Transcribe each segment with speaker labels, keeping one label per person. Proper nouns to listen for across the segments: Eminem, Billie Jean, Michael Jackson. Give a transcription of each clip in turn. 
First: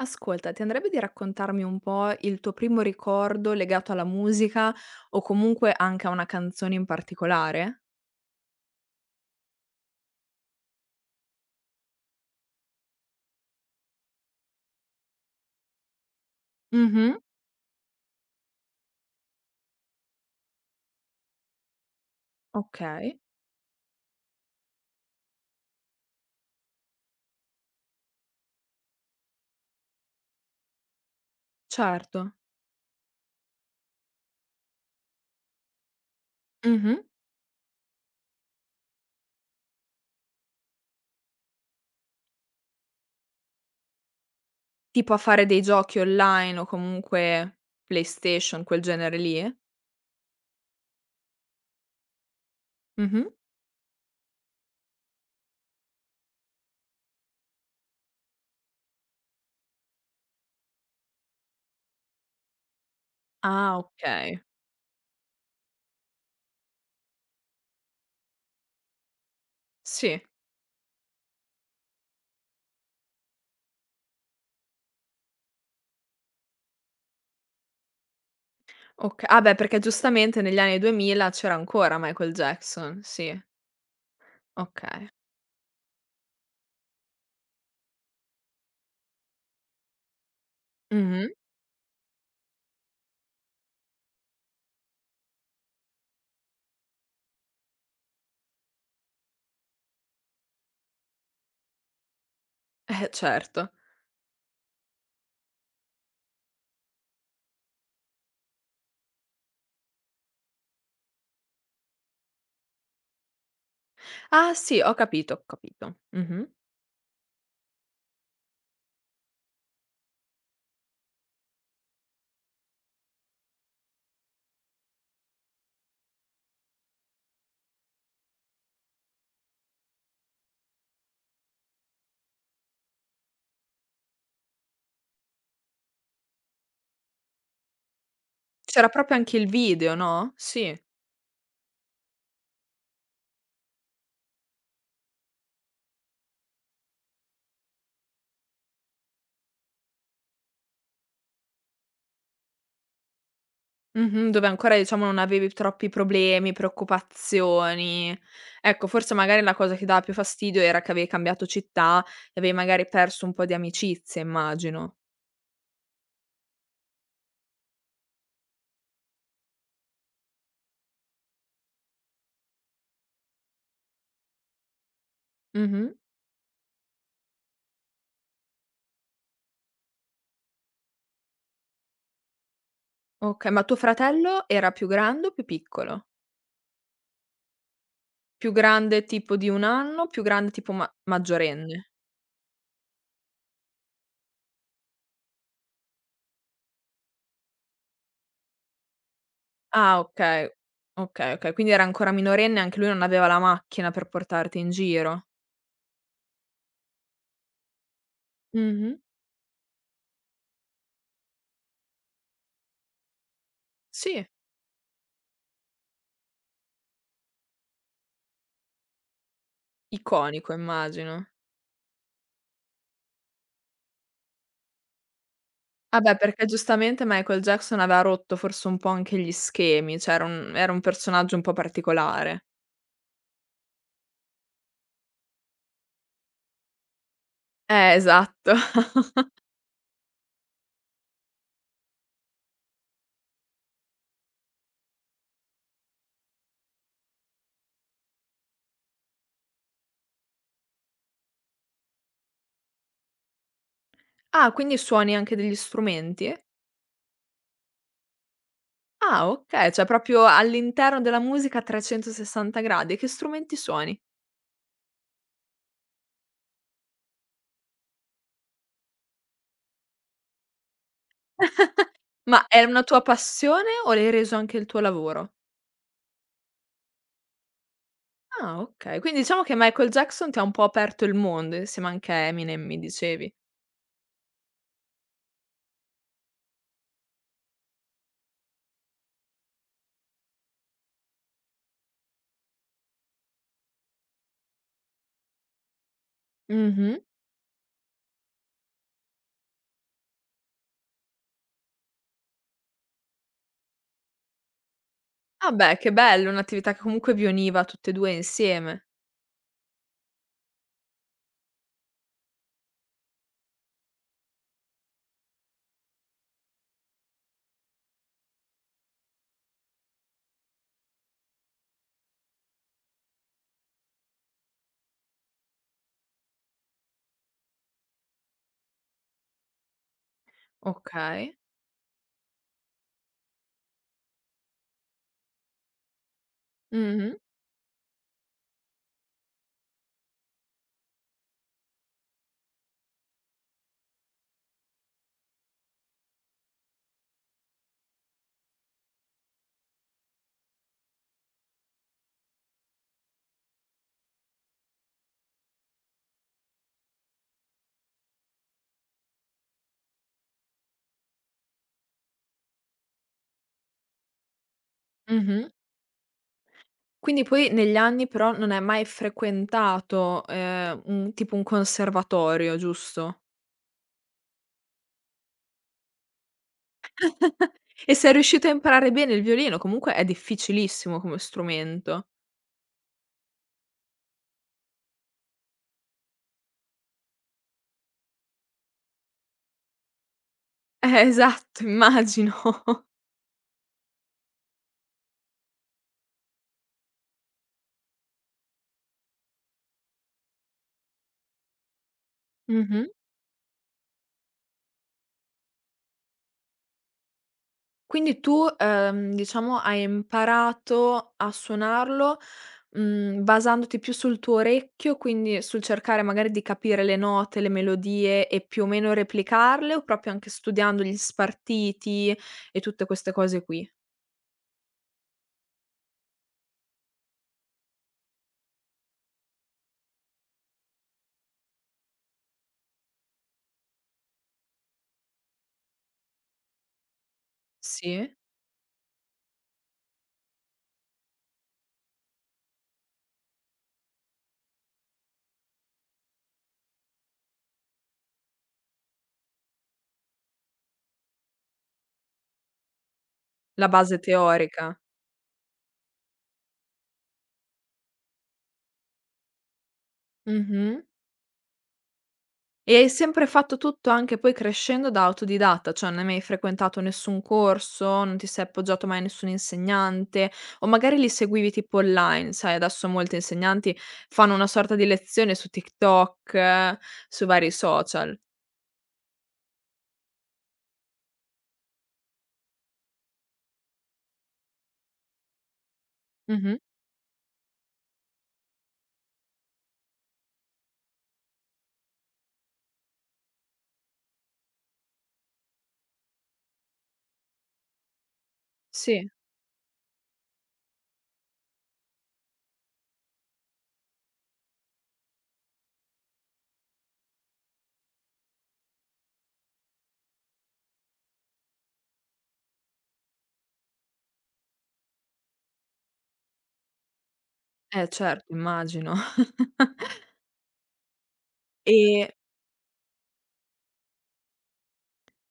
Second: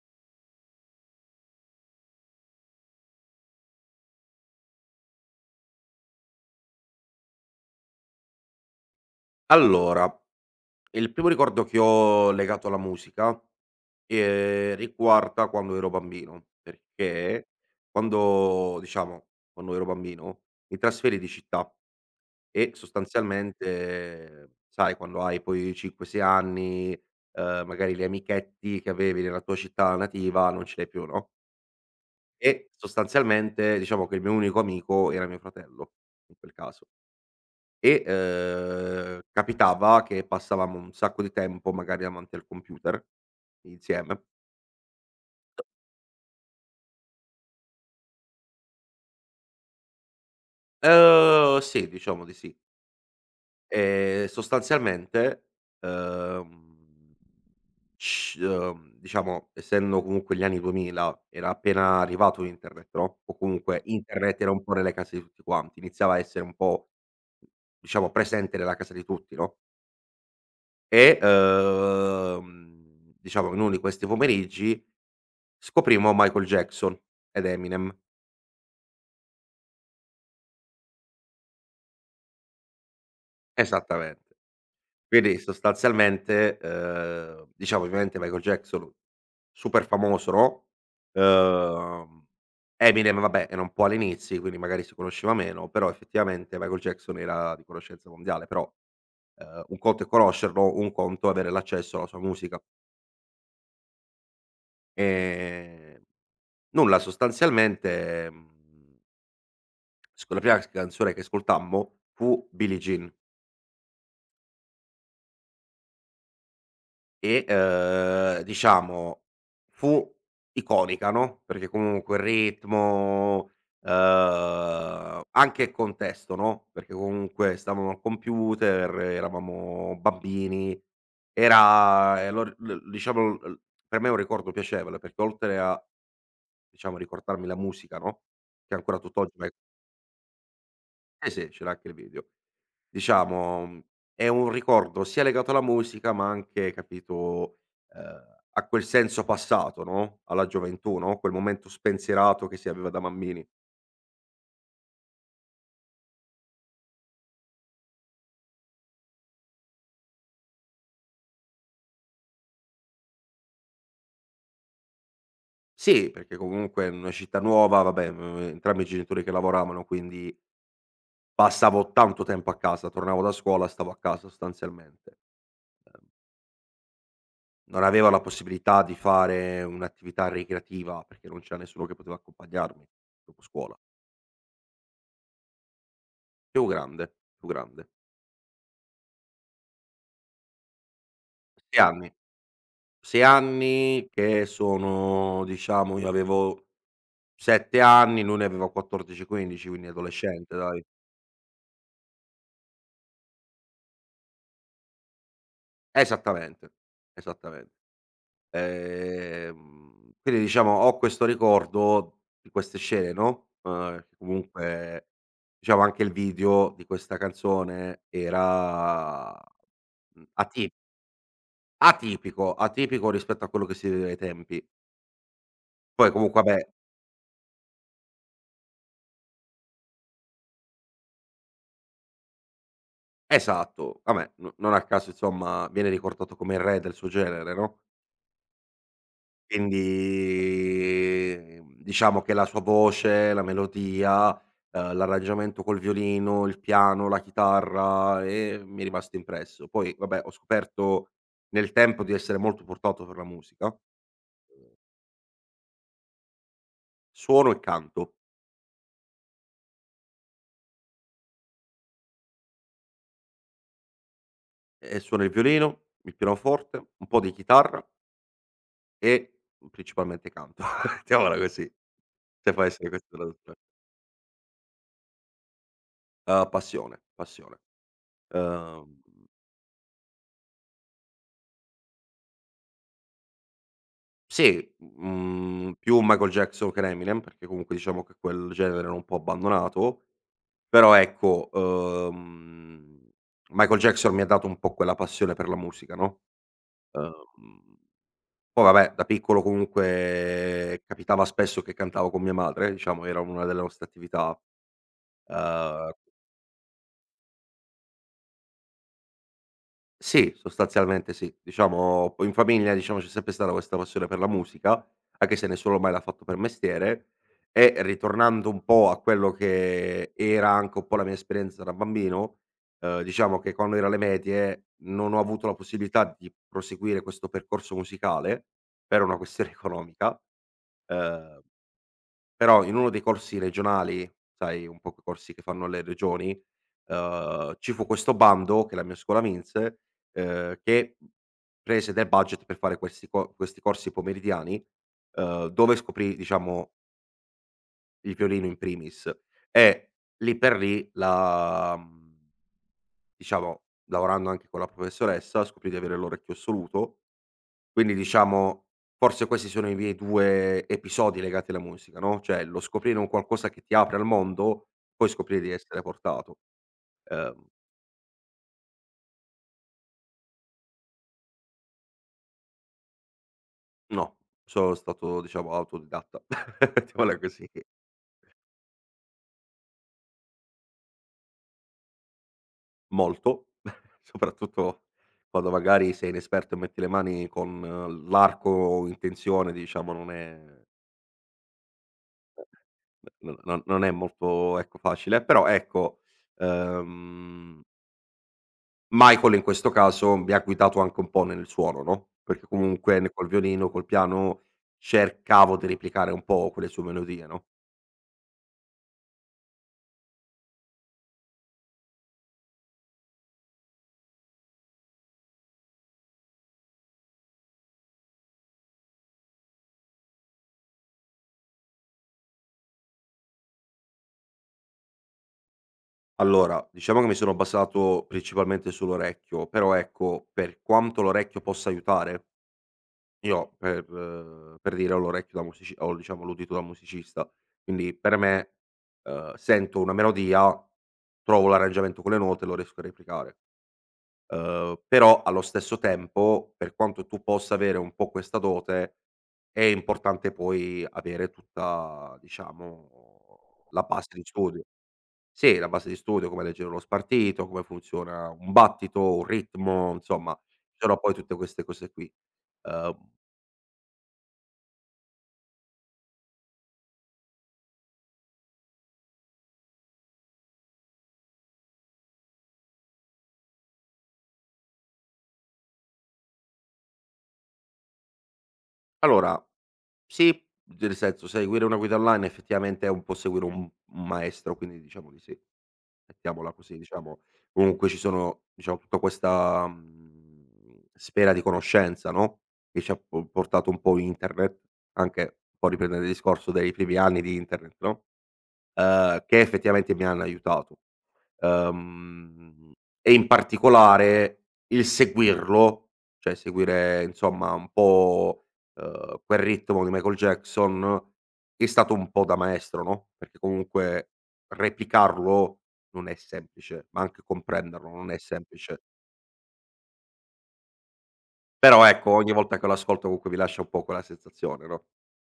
Speaker 1: Ascolta, ti andrebbe di raccontarmi un po' il tuo primo ricordo legato alla musica o comunque anche a una canzone in particolare?
Speaker 2: Allora, il primo ricordo che ho legato alla musica, riguarda quando ero bambino,
Speaker 1: Mh-mh.
Speaker 2: perché quando diciamo, quando ero bambino, mi trasferii di città e
Speaker 1: Okay.
Speaker 2: sostanzialmente, sai quando hai poi 5, 6 anni, magari gli amichetti che avevi nella tua città nativa non ce li hai più, no,
Speaker 1: Certo.
Speaker 2: e sostanzialmente diciamo che il mio unico amico era mio fratello, in quel caso.
Speaker 1: Mh-mh.
Speaker 2: E, capitava che passavamo un sacco di tempo magari davanti al computer insieme.
Speaker 1: Tipo a fare dei giochi online o comunque PlayStation, quel genere lì?
Speaker 2: Sì, diciamo di sì.
Speaker 1: Mh-mh.
Speaker 2: Sostanzialmente, uhm, sc diciamo, essendo comunque gli anni 2000 era appena arrivato internet, no, o
Speaker 1: Ah,
Speaker 2: comunque
Speaker 1: okay.
Speaker 2: internet era un po' nelle case di tutti quanti, iniziava a essere un po' diciamo presente nella casa di tutti, no,
Speaker 1: Sì.
Speaker 2: e, diciamo in uno di questi pomeriggi scoprimo Michael Jackson ed Eminem.
Speaker 1: Oka ah beh, perché giustamente negli anni 2000 c'era ancora Michael Jackson, sì.
Speaker 2: Esattamente.
Speaker 1: Okay.
Speaker 2: Quindi sostanzialmente, diciamo ovviamente Michael Jackson super famoso, no,
Speaker 1: Mh-mh.
Speaker 2: ehm, Eminem vabbè era un po' agli inizi, quindi magari si conosceva meno, però effettivamente Michael Jackson era di conoscenza mondiale, però, un conto è conoscerlo, un conto è avere l'accesso alla sua musica.
Speaker 1: Certo.
Speaker 2: Ehm, nulla sostanzialmente, mhmm, sc la prima canzone che ascoltammo fu Billie Jean.
Speaker 1: Ah sì, ho capito, ho capito. Mh-mh.
Speaker 2: E, diciamo fu iconica, no, perché comunque il ritmo, anche il contesto, no, perché comunque stavamo al computer, eravamo bambini, era e lo r l diciamo l per me è un ricordo piacevole, perché oltre a, diciamo, ricordarmi la musica, no, che
Speaker 1: C'era
Speaker 2: ancora
Speaker 1: proprio
Speaker 2: tutt'oggi
Speaker 1: anche il
Speaker 2: me
Speaker 1: video, no? Sì.
Speaker 2: sì, sì, c'era anche il video. Diciamo, è un ricordo sia legato alla musica, ma anche, capito, a quel senso passato, no, alla gioventù, no, quel momento spensierato che si aveva da bambini.
Speaker 1: Mh-mh, dove ancora diciamo non avevi troppi problemi, preoccupazioni. Ecco, forse magari la cosa che dava più fastidio era che avevi cambiato città e avevi magari perso un po' di amicizie, immagino.
Speaker 2: Sì, perché comunque in una città nuova, vabbè, entrambi i genitori che lavoravano, quindi passavo tanto tempo a casa, tornavo da scuola, stavo a casa sostanzialmente.
Speaker 1: Mh-mh.
Speaker 2: Ehm, non avevo la possibilità di fare un'attività ricreativa, perché non c'era nessuno che poteva accompagnarmi dopo
Speaker 1: Okay, ma
Speaker 2: scuola.
Speaker 1: tuo fratello era più grande o più piccolo?
Speaker 2: Più grande, più grande.
Speaker 1: Più grande tipo di 1 anno, più grande tipo ma
Speaker 2: 6
Speaker 1: maggiorenne?
Speaker 2: anni. 6 anni che sono diciamo io avevo 7 anni, lui ne aveva 14, 15, quindi
Speaker 1: Ah, okay.
Speaker 2: adolescente dai.
Speaker 1: Okay, okay, quindi era ancora minorenne e anche lui non aveva la macchina per portarti in giro.
Speaker 2: Esattamente, esattamente.
Speaker 1: Mh-mh.
Speaker 2: Quindi diciamo ho questo ricordo di queste scene, no, che
Speaker 1: Sì,
Speaker 2: comunque diciamo anche il video di questa canzone era, mhmm,
Speaker 1: iconico
Speaker 2: ati
Speaker 1: immagino.
Speaker 2: atipico, atipico rispetto a quello che si vedeva ai tempi.
Speaker 1: Ah
Speaker 2: Poi
Speaker 1: beh,
Speaker 2: comunque
Speaker 1: perché
Speaker 2: vabbè.
Speaker 1: giustamente Michael Jackson aveva rotto forse un po' anche gli schemi, cioè era un personaggio un po' particolare.
Speaker 2: Esatto. Vabbè, no, non a caso insomma viene ricordato come il re del suo genere, no,
Speaker 1: Esatto.
Speaker 2: quindi, diciamo che la sua voce, la melodia, l'arrangiamento col violino, il piano, la chitarra, mi è rimasto impresso. Poi vabbè, ho scoperto nel tempo di essere molto portato per la musica.
Speaker 1: Ah, quindi suoni anche degli strumenti?
Speaker 2: Suono e canto,
Speaker 1: Ah okay, cioè proprio all'interno della musica a 360 gradi. Che strumenti suoni?
Speaker 2: e suono il violino, il pianoforte, un po' di chitarra e principalmente canto. Mettiamola così,
Speaker 1: Ma
Speaker 2: se
Speaker 1: è
Speaker 2: può
Speaker 1: una
Speaker 2: essere
Speaker 1: tua
Speaker 2: questa la traduzione.
Speaker 1: passione o l'hai reso anche il tuo lavoro?
Speaker 2: Passione, passione.
Speaker 1: Ah okay,
Speaker 2: Uhm,
Speaker 1: quindi diciamo che Michael Jackson ti ha un po' aperto il mondo, insieme anche a Eminem mi dicevi.
Speaker 2: sì, più Michael Jackson che Eminem, perché comunque diciamo che quel genere l'ho un po' abbandonato, però ecco, Michael Jackson mi ha dato un po' quella passione per la musica, no,
Speaker 1: Mh-mh.
Speaker 2: uhm, poi vabbè da piccolo comunque capitava spesso che cantavo con mia madre, diciamo era una delle nostre attività,
Speaker 1: Ah beh, che
Speaker 2: uhm
Speaker 1: bello, un'attività che comunque vi univa tutte e 2 insieme.
Speaker 2: sì, sostanzialmente sì. Diciamo poi in famiglia, diciamo, c'è sempre stata questa passione per la musica, anche se nessuno mai l'ha fatto per mestiere e ritornando un po' a quello che era anche un po' la mia esperienza da bambino, diciamo che quando ero alle medie non ho avuto la possibilità di proseguire questo percorso musicale per una questione economica,
Speaker 1: Okay.
Speaker 2: uhm, però in uno dei corsi regionali, sai un po' quei corsi che fanno le regioni.
Speaker 1: Mh-mh,
Speaker 2: Ci fu questo bando che la mia scuola vinse, che prese del budget per fare questi corsi pomeridiani, dove scoprì diciamo il violino in primis e lì per lì la, diciamo lavorando anche con la professoressa scoprì di avere l'orecchio assoluto, quindi diciamo forse questi sono i miei 2 episodi legati alla musica, no, cioè lo scoprire un qualcosa che ti apre al mondo, poi scoprire
Speaker 1: mh-mh.
Speaker 2: di essere portato.
Speaker 1: Quindi
Speaker 2: Ehm
Speaker 1: poi negli anni però non hai mai frequentato, un tipo un conservatorio, giusto?
Speaker 2: No, sono stato diciamo autodidatta, mettiamola così,
Speaker 1: E sei riuscito a imparare bene il violino, comunque è difficilissimo come strumento.
Speaker 2: molto, soprattutto quando magari sei inesperto e metti le mani con l'arco o in tensione diciamo non è,
Speaker 1: Esatto, immagino.
Speaker 2: n non non è molto ecco facile, però ecco, ehm, Michael in questo caso mi ha guidato anche un po' nel suono, no, perché
Speaker 1: Mh-mh.
Speaker 2: comunque ne col violino, col piano cercavo di replicare un po' quelle sue melodie, no?
Speaker 1: Quindi tu, diciamo hai imparato a suonarlo mhmm, basandoti più sul tuo orecchio, quindi sul cercare magari di capire le note, le melodie e più o meno replicarle, o proprio anche studiando gli spartiti e tutte queste cose qui?
Speaker 2: Allora, diciamo che mi sono basato principalmente sull'orecchio, però ecco, per quanto l'orecchio possa aiutare, io per dire ho l'orecchio da musici ho diciamo l'udito da musicista, quindi
Speaker 1: Sì?
Speaker 2: per me, sento una melodia, trovo l'arrangiamento con le note e lo riesco a replicare. Però allo stesso tempo, per quanto tu possa avere un po' questa dote, è importante poi avere tutta diciamo
Speaker 1: La
Speaker 2: la
Speaker 1: base
Speaker 2: base di studio.
Speaker 1: teorica.
Speaker 2: Sì, la base di studio, come leggere uno spartito, come funziona un battito, un ritmo, insomma, ci
Speaker 1: Mh-mh.
Speaker 2: sono poi tutte queste cose qui.
Speaker 1: E hai
Speaker 2: Uhm,
Speaker 1: sempre fatto tutto anche poi crescendo da autodidatta, cioè non hai mai frequentato nessun corso, non ti sei appoggiato mai a nessun insegnante o magari li seguivi tipo online, sai adesso molti insegnanti fanno una sorta di lezione su TikTok, su vari social.
Speaker 2: allora sì, nel senso seguire una guida online effettivamente è un po' seguire un maestro, quindi diciamo di sì, mettiamola
Speaker 1: Mh-mh.
Speaker 2: così, diciamo. Comunque ci sono, diciamo, tutta questa, sfera di conoscenza, no, che ci ha po portato un po' internet, anche un po' riprendere il discorso dei primi anni di internet, no,
Speaker 1: Sì.
Speaker 2: che effettivamente mi hanno aiutato. Uhm, e in particolare il seguirlo, cioè seguire insomma un po', quel ritmo di Michael Jackson, è stato un po' da maestro, no, perché comunque replicarlo non è semplice, ma anche
Speaker 1: Eh
Speaker 2: comprenderlo non è
Speaker 1: certo,
Speaker 2: semplice.
Speaker 1: immagino.
Speaker 2: Però
Speaker 1: E
Speaker 2: ecco, ogni volta che lo ascolto comunque mi lascia un po' quella sensazione, no?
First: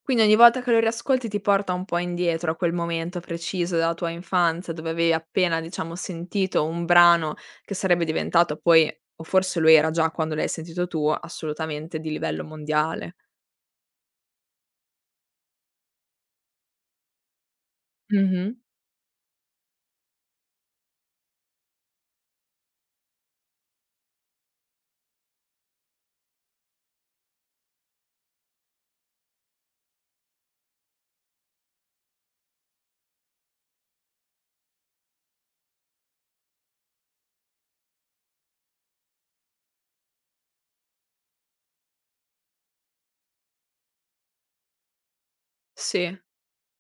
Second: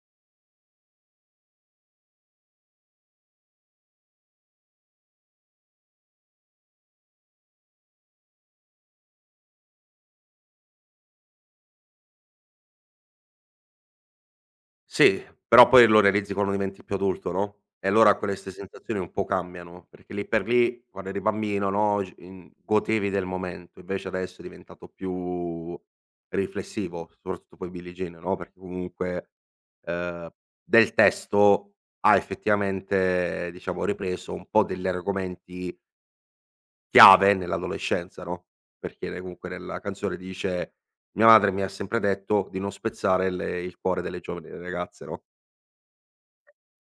Speaker 1: quindi ogni volta che lo riascolti ti porta un po' indietro a quel momento preciso della tua infanzia, dove avevi appena, diciamo, sentito un brano che sarebbe diventato poi o forse lo era già quando l'hai sentito tu, assolutamente di livello mondiale.
Speaker 2: Sì, però poi lo realizzi quando diventi più adulto, no, e allora quelle
Speaker 1: Mh-mh.
Speaker 2: ste sensazioni un po' cambiano, perché lì per lì quando eri bambino, no, g in godevi del momento, invece adesso è diventato più riflessivo, soprattutto poi Billie Jean, no, perché comunque, ehm, del testo ha effettivamente, diciamo, ripreso un po' degli argomenti chiave nell'adolescenza, no, perché ne comunque nella canzone dice: "Mia madre mi ha sempre detto di non spezzare le il cuore delle giovani ragazze", no?
Speaker 1: Sì.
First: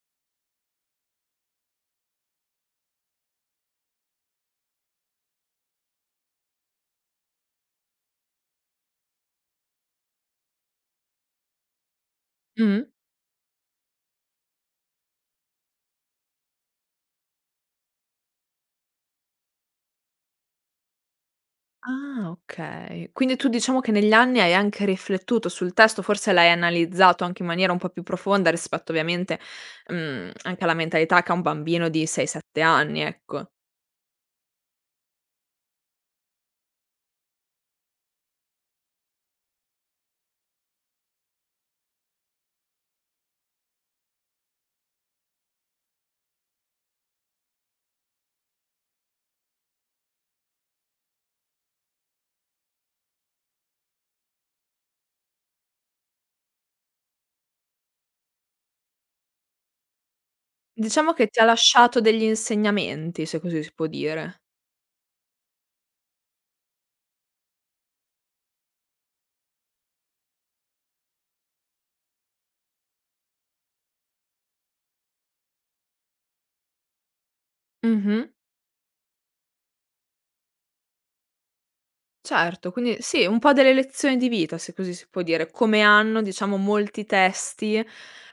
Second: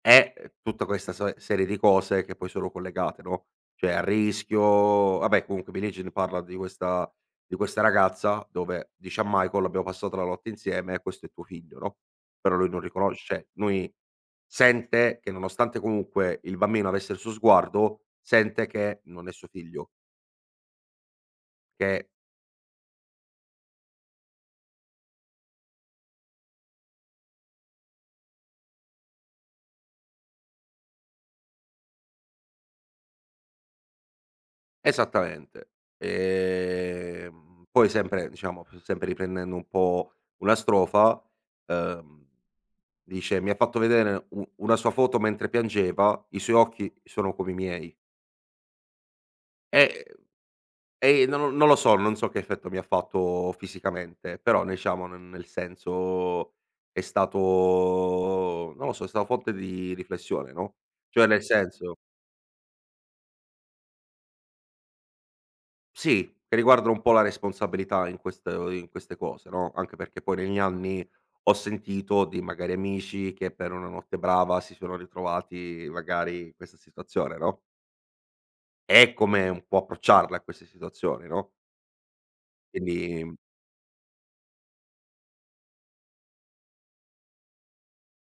Speaker 2: È, tutta questa serie di cose che poi sono collegate, no, cioè a rischio vabbè comunque Billie Jean parla di questa ragazza dove dice a Michael: "Abbiamo passato la notte insieme, questo è tuo figlio", no, però lui non
Speaker 1: Mh-mh.
Speaker 2: riconosce, cioè lui sente che nonostante comunque il bambino avesse il suo sguardo, sente che non è suo figlio, che.
Speaker 1: Ah, okay. Quindi tu diciamo che negli anni hai anche riflettuto sul testo, forse l'hai analizzato anche in maniera un po' più profonda rispetto ovviamente, mhmm, anche alla mentalità che ha un bambino di 6, 7 anni, ecco.
Speaker 2: Esattamente. Poi sempre diciamo, sempre riprendendo un po' una strofa, ehm, dice: "Mi ha fatto vedere u una sua foto mentre piangeva, i suoi occhi sono come i miei". E non lo so, non so che effetto mi ha fatto fisicamente, però diciamo, n nel senso è stato, non lo so, è stata fonte di riflessione, no,
Speaker 1: Diciamo che
Speaker 2: cioè
Speaker 1: ti ha
Speaker 2: nel senso.
Speaker 1: lasciato degli insegnamenti, se così si può dire.
Speaker 2: Sì, che riguardano un po' la responsabilità in queste cose, no, anche perché poi negli anni ho sentito di magari amici che per una notte brava si sono ritrovati magari in questa situazione, no,
Speaker 1: Mh-mh.
Speaker 2: e come un po' approcciarla a queste situazioni, no,
Speaker 1: Certo, quindi
Speaker 2: quindi,
Speaker 1: sì, un po' delle lezioni di vita, se così si può dire, come hanno diciamo molti testi,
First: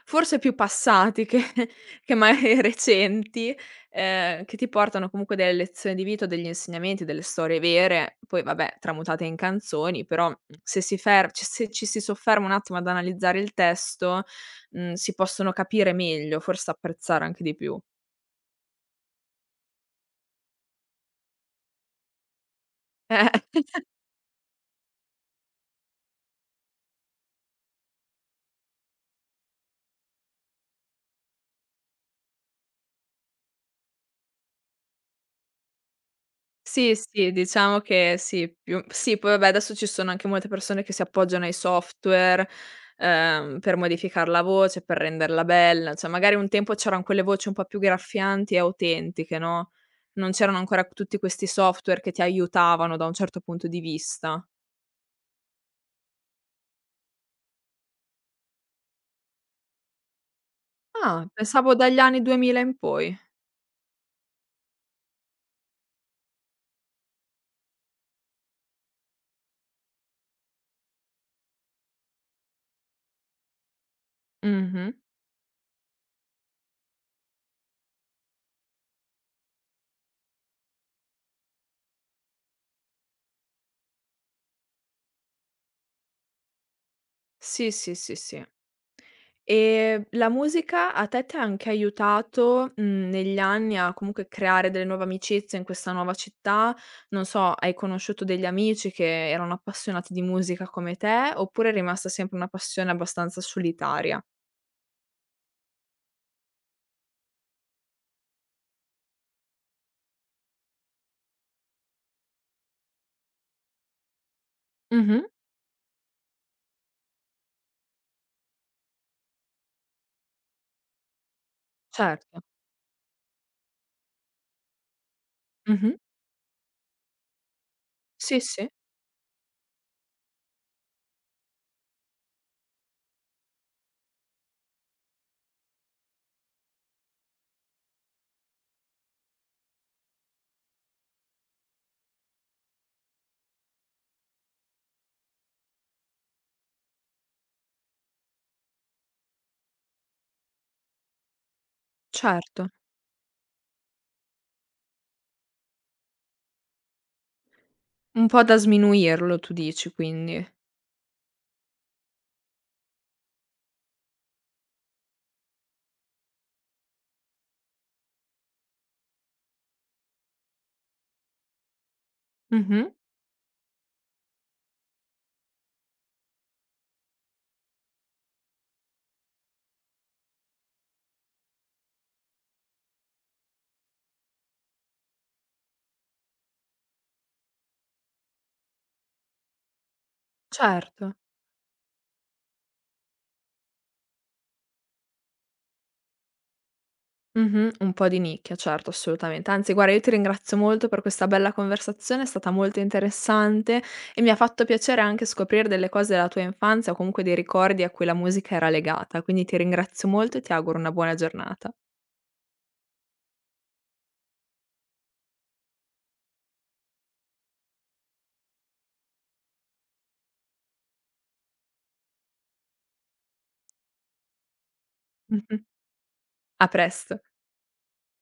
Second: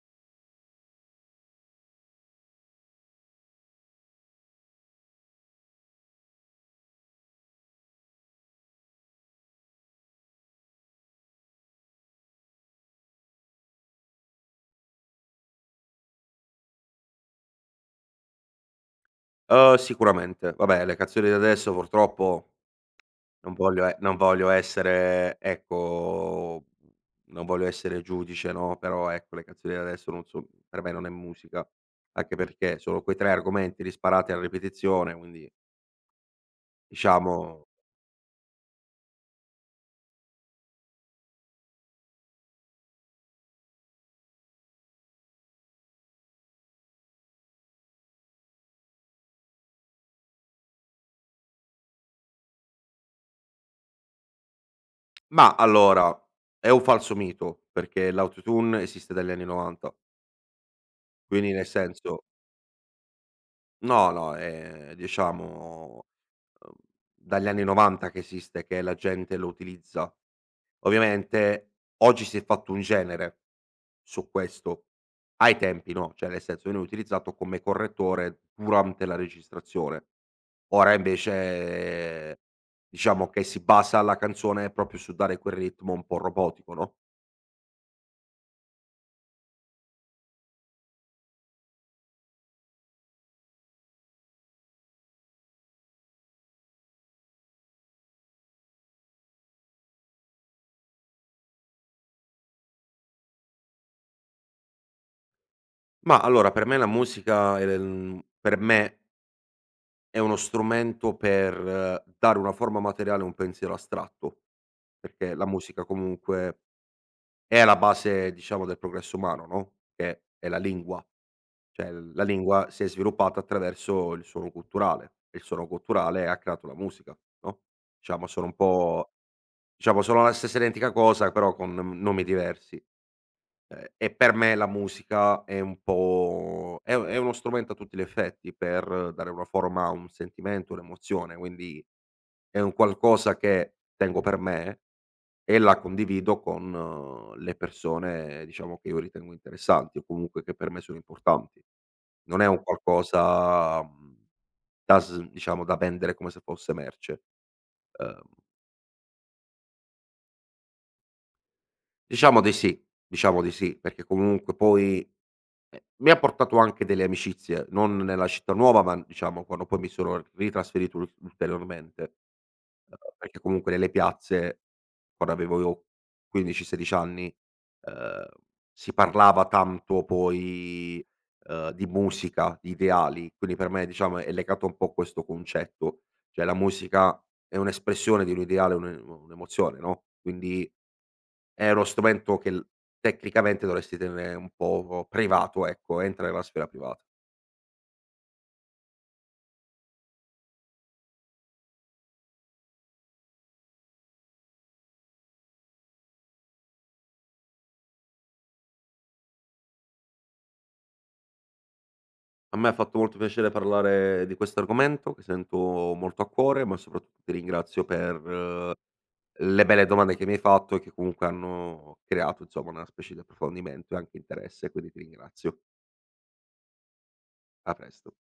Speaker 1: forse più passati che che magari recenti, che ti portano comunque delle lezioni di vita o degli insegnamenti, delle storie vere, poi vabbè tramutate in canzoni, però mm, se si fer ci se ci si sofferma un attimo ad analizzare il testo, mhmm, si possono capire meglio, forse apprezzare anche di più.
Speaker 2: sicuramente. Vabbè, le canzoni di adesso purtroppo.
Speaker 1: Eh.
Speaker 2: Non voglio essere ecco, non voglio essere giudice, no, però ecco le canzoni di adesso non so, per me non è musica, anche perché sono quei 3 argomenti disparati a ripetizione, quindi
Speaker 1: Sì, sì,
Speaker 2: diciamo.
Speaker 1: diciamo che sì, più sì, poi vabbè adesso ci sono anche molte persone che si appoggiano ai software, per modificar la voce, per renderla bella, cioè magari un tempo c'eran quelle voci un po' più graffianti e autentiche, no, non c'erano ancora tutti questi software che ti aiutavano da un certo punto di vista.
Speaker 2: Ma allora, è un falso mito, perché l'Autotune esiste dagli anni '90,
Speaker 1: Ah,
Speaker 2: quindi nel
Speaker 1: pensavo dagli anni
Speaker 2: senso.
Speaker 1: 2000 in poi.
Speaker 2: No, no, è diciamo, uhm, dagli anni '90 che esiste, che la gente lo utilizza. Ovviamente oggi si è fatto un genere su questo,
Speaker 1: Mh-mh.
Speaker 2: ai tempi no, cioè nel senso viene utilizzato come correttore durante la registrazione. Ora invece, eh, diciamo che si basa la canzone proprio su dare quel ritmo un po' robotico, no.
Speaker 1: Sì, sì, sì, sì. E la musica a te ti ha anche aiutato, mhmm, negli anni a comunque creare delle nuove amicizie in questa nuova città? Non so, hai conosciuto degli amici che erano appassionati di musica come te, oppure è rimasta sempre una passione abbastanza solitaria?
Speaker 2: Ma allora per me la musica, per me è uno strumento per, dare una forma materiale a un pensiero astratto,
Speaker 1: Mh-mh.
Speaker 2: perché la musica comunque è la base, diciamo, del progresso umano, no, che è la lingua. Cioè, la
Speaker 1: Certo.
Speaker 2: lingua si è sviluppata attraverso il suono culturale e il suono
Speaker 1: Mh-mh.
Speaker 2: culturale ha creato la musica, no, diciamo
Speaker 1: Sì,
Speaker 2: sono un
Speaker 1: sì,
Speaker 2: po', diciamo sono la stessa identica cosa, però con nomi diversi. E per me la musica è un po' è uno strumento a tutti gli effetti per dare una forma a un sentimento, un'emozione, quindi è un qualcosa che tengo per me e la condivido con, le persone, diciamo, che io ritengo interessanti o comunque che per me sono importanti. Non è un
Speaker 1: certo.
Speaker 2: qualcosa, da s diciamo, da vendere come se fosse merce. Uhm,
Speaker 1: Un po' da sminuirlo tu dici quindi.
Speaker 2: diciamo di sì, diciamo di sì, perché comunque poi, mi ha portato anche delle amicizie, non nella città nuova, ma diciamo quando poi mi sono ritrasferito ul ulteriormente.
Speaker 1: Mh-mh.
Speaker 2: Perché comunque nelle piazze, quando avevo io 15, 16 anni, uhm, si parlava tanto poi, di musica, di ideali, quindi per me diciamo è legato un po' a questo concetto, cioè la musica è un'espressione di un ideale, un'emozione, no, quindi
Speaker 1: Certo.
Speaker 2: è uno strumento che l tecnicamente dovresti tenere un po' privato, ecco, entra nella sfera privata.
Speaker 1: Mh-mh, un po' di nicchia, certo, assolutamente. Anzi guarda, io ti ringrazio molto per questa bella conversazione, è stata molto interessante e mi ha fatto piacere anche scoprire delle cose della tua infanzia o comunque dei ricordi a cui la musica era legata. Quindi ti ringrazio molto e ti auguro una buona giornata.
Speaker 2: A me ha fatto molto piacere parlare di questo argomento, che sento molto a cuore, ma soprattutto ti ringrazio per, le belle domande che mi hai fatto e che comunque hanno creato, insomma, una specie di approfondimento e anche interesse, quindi ti
Speaker 1: Mh-mh.
Speaker 2: ringrazio.
Speaker 1: A presto.
Speaker 2: A presto.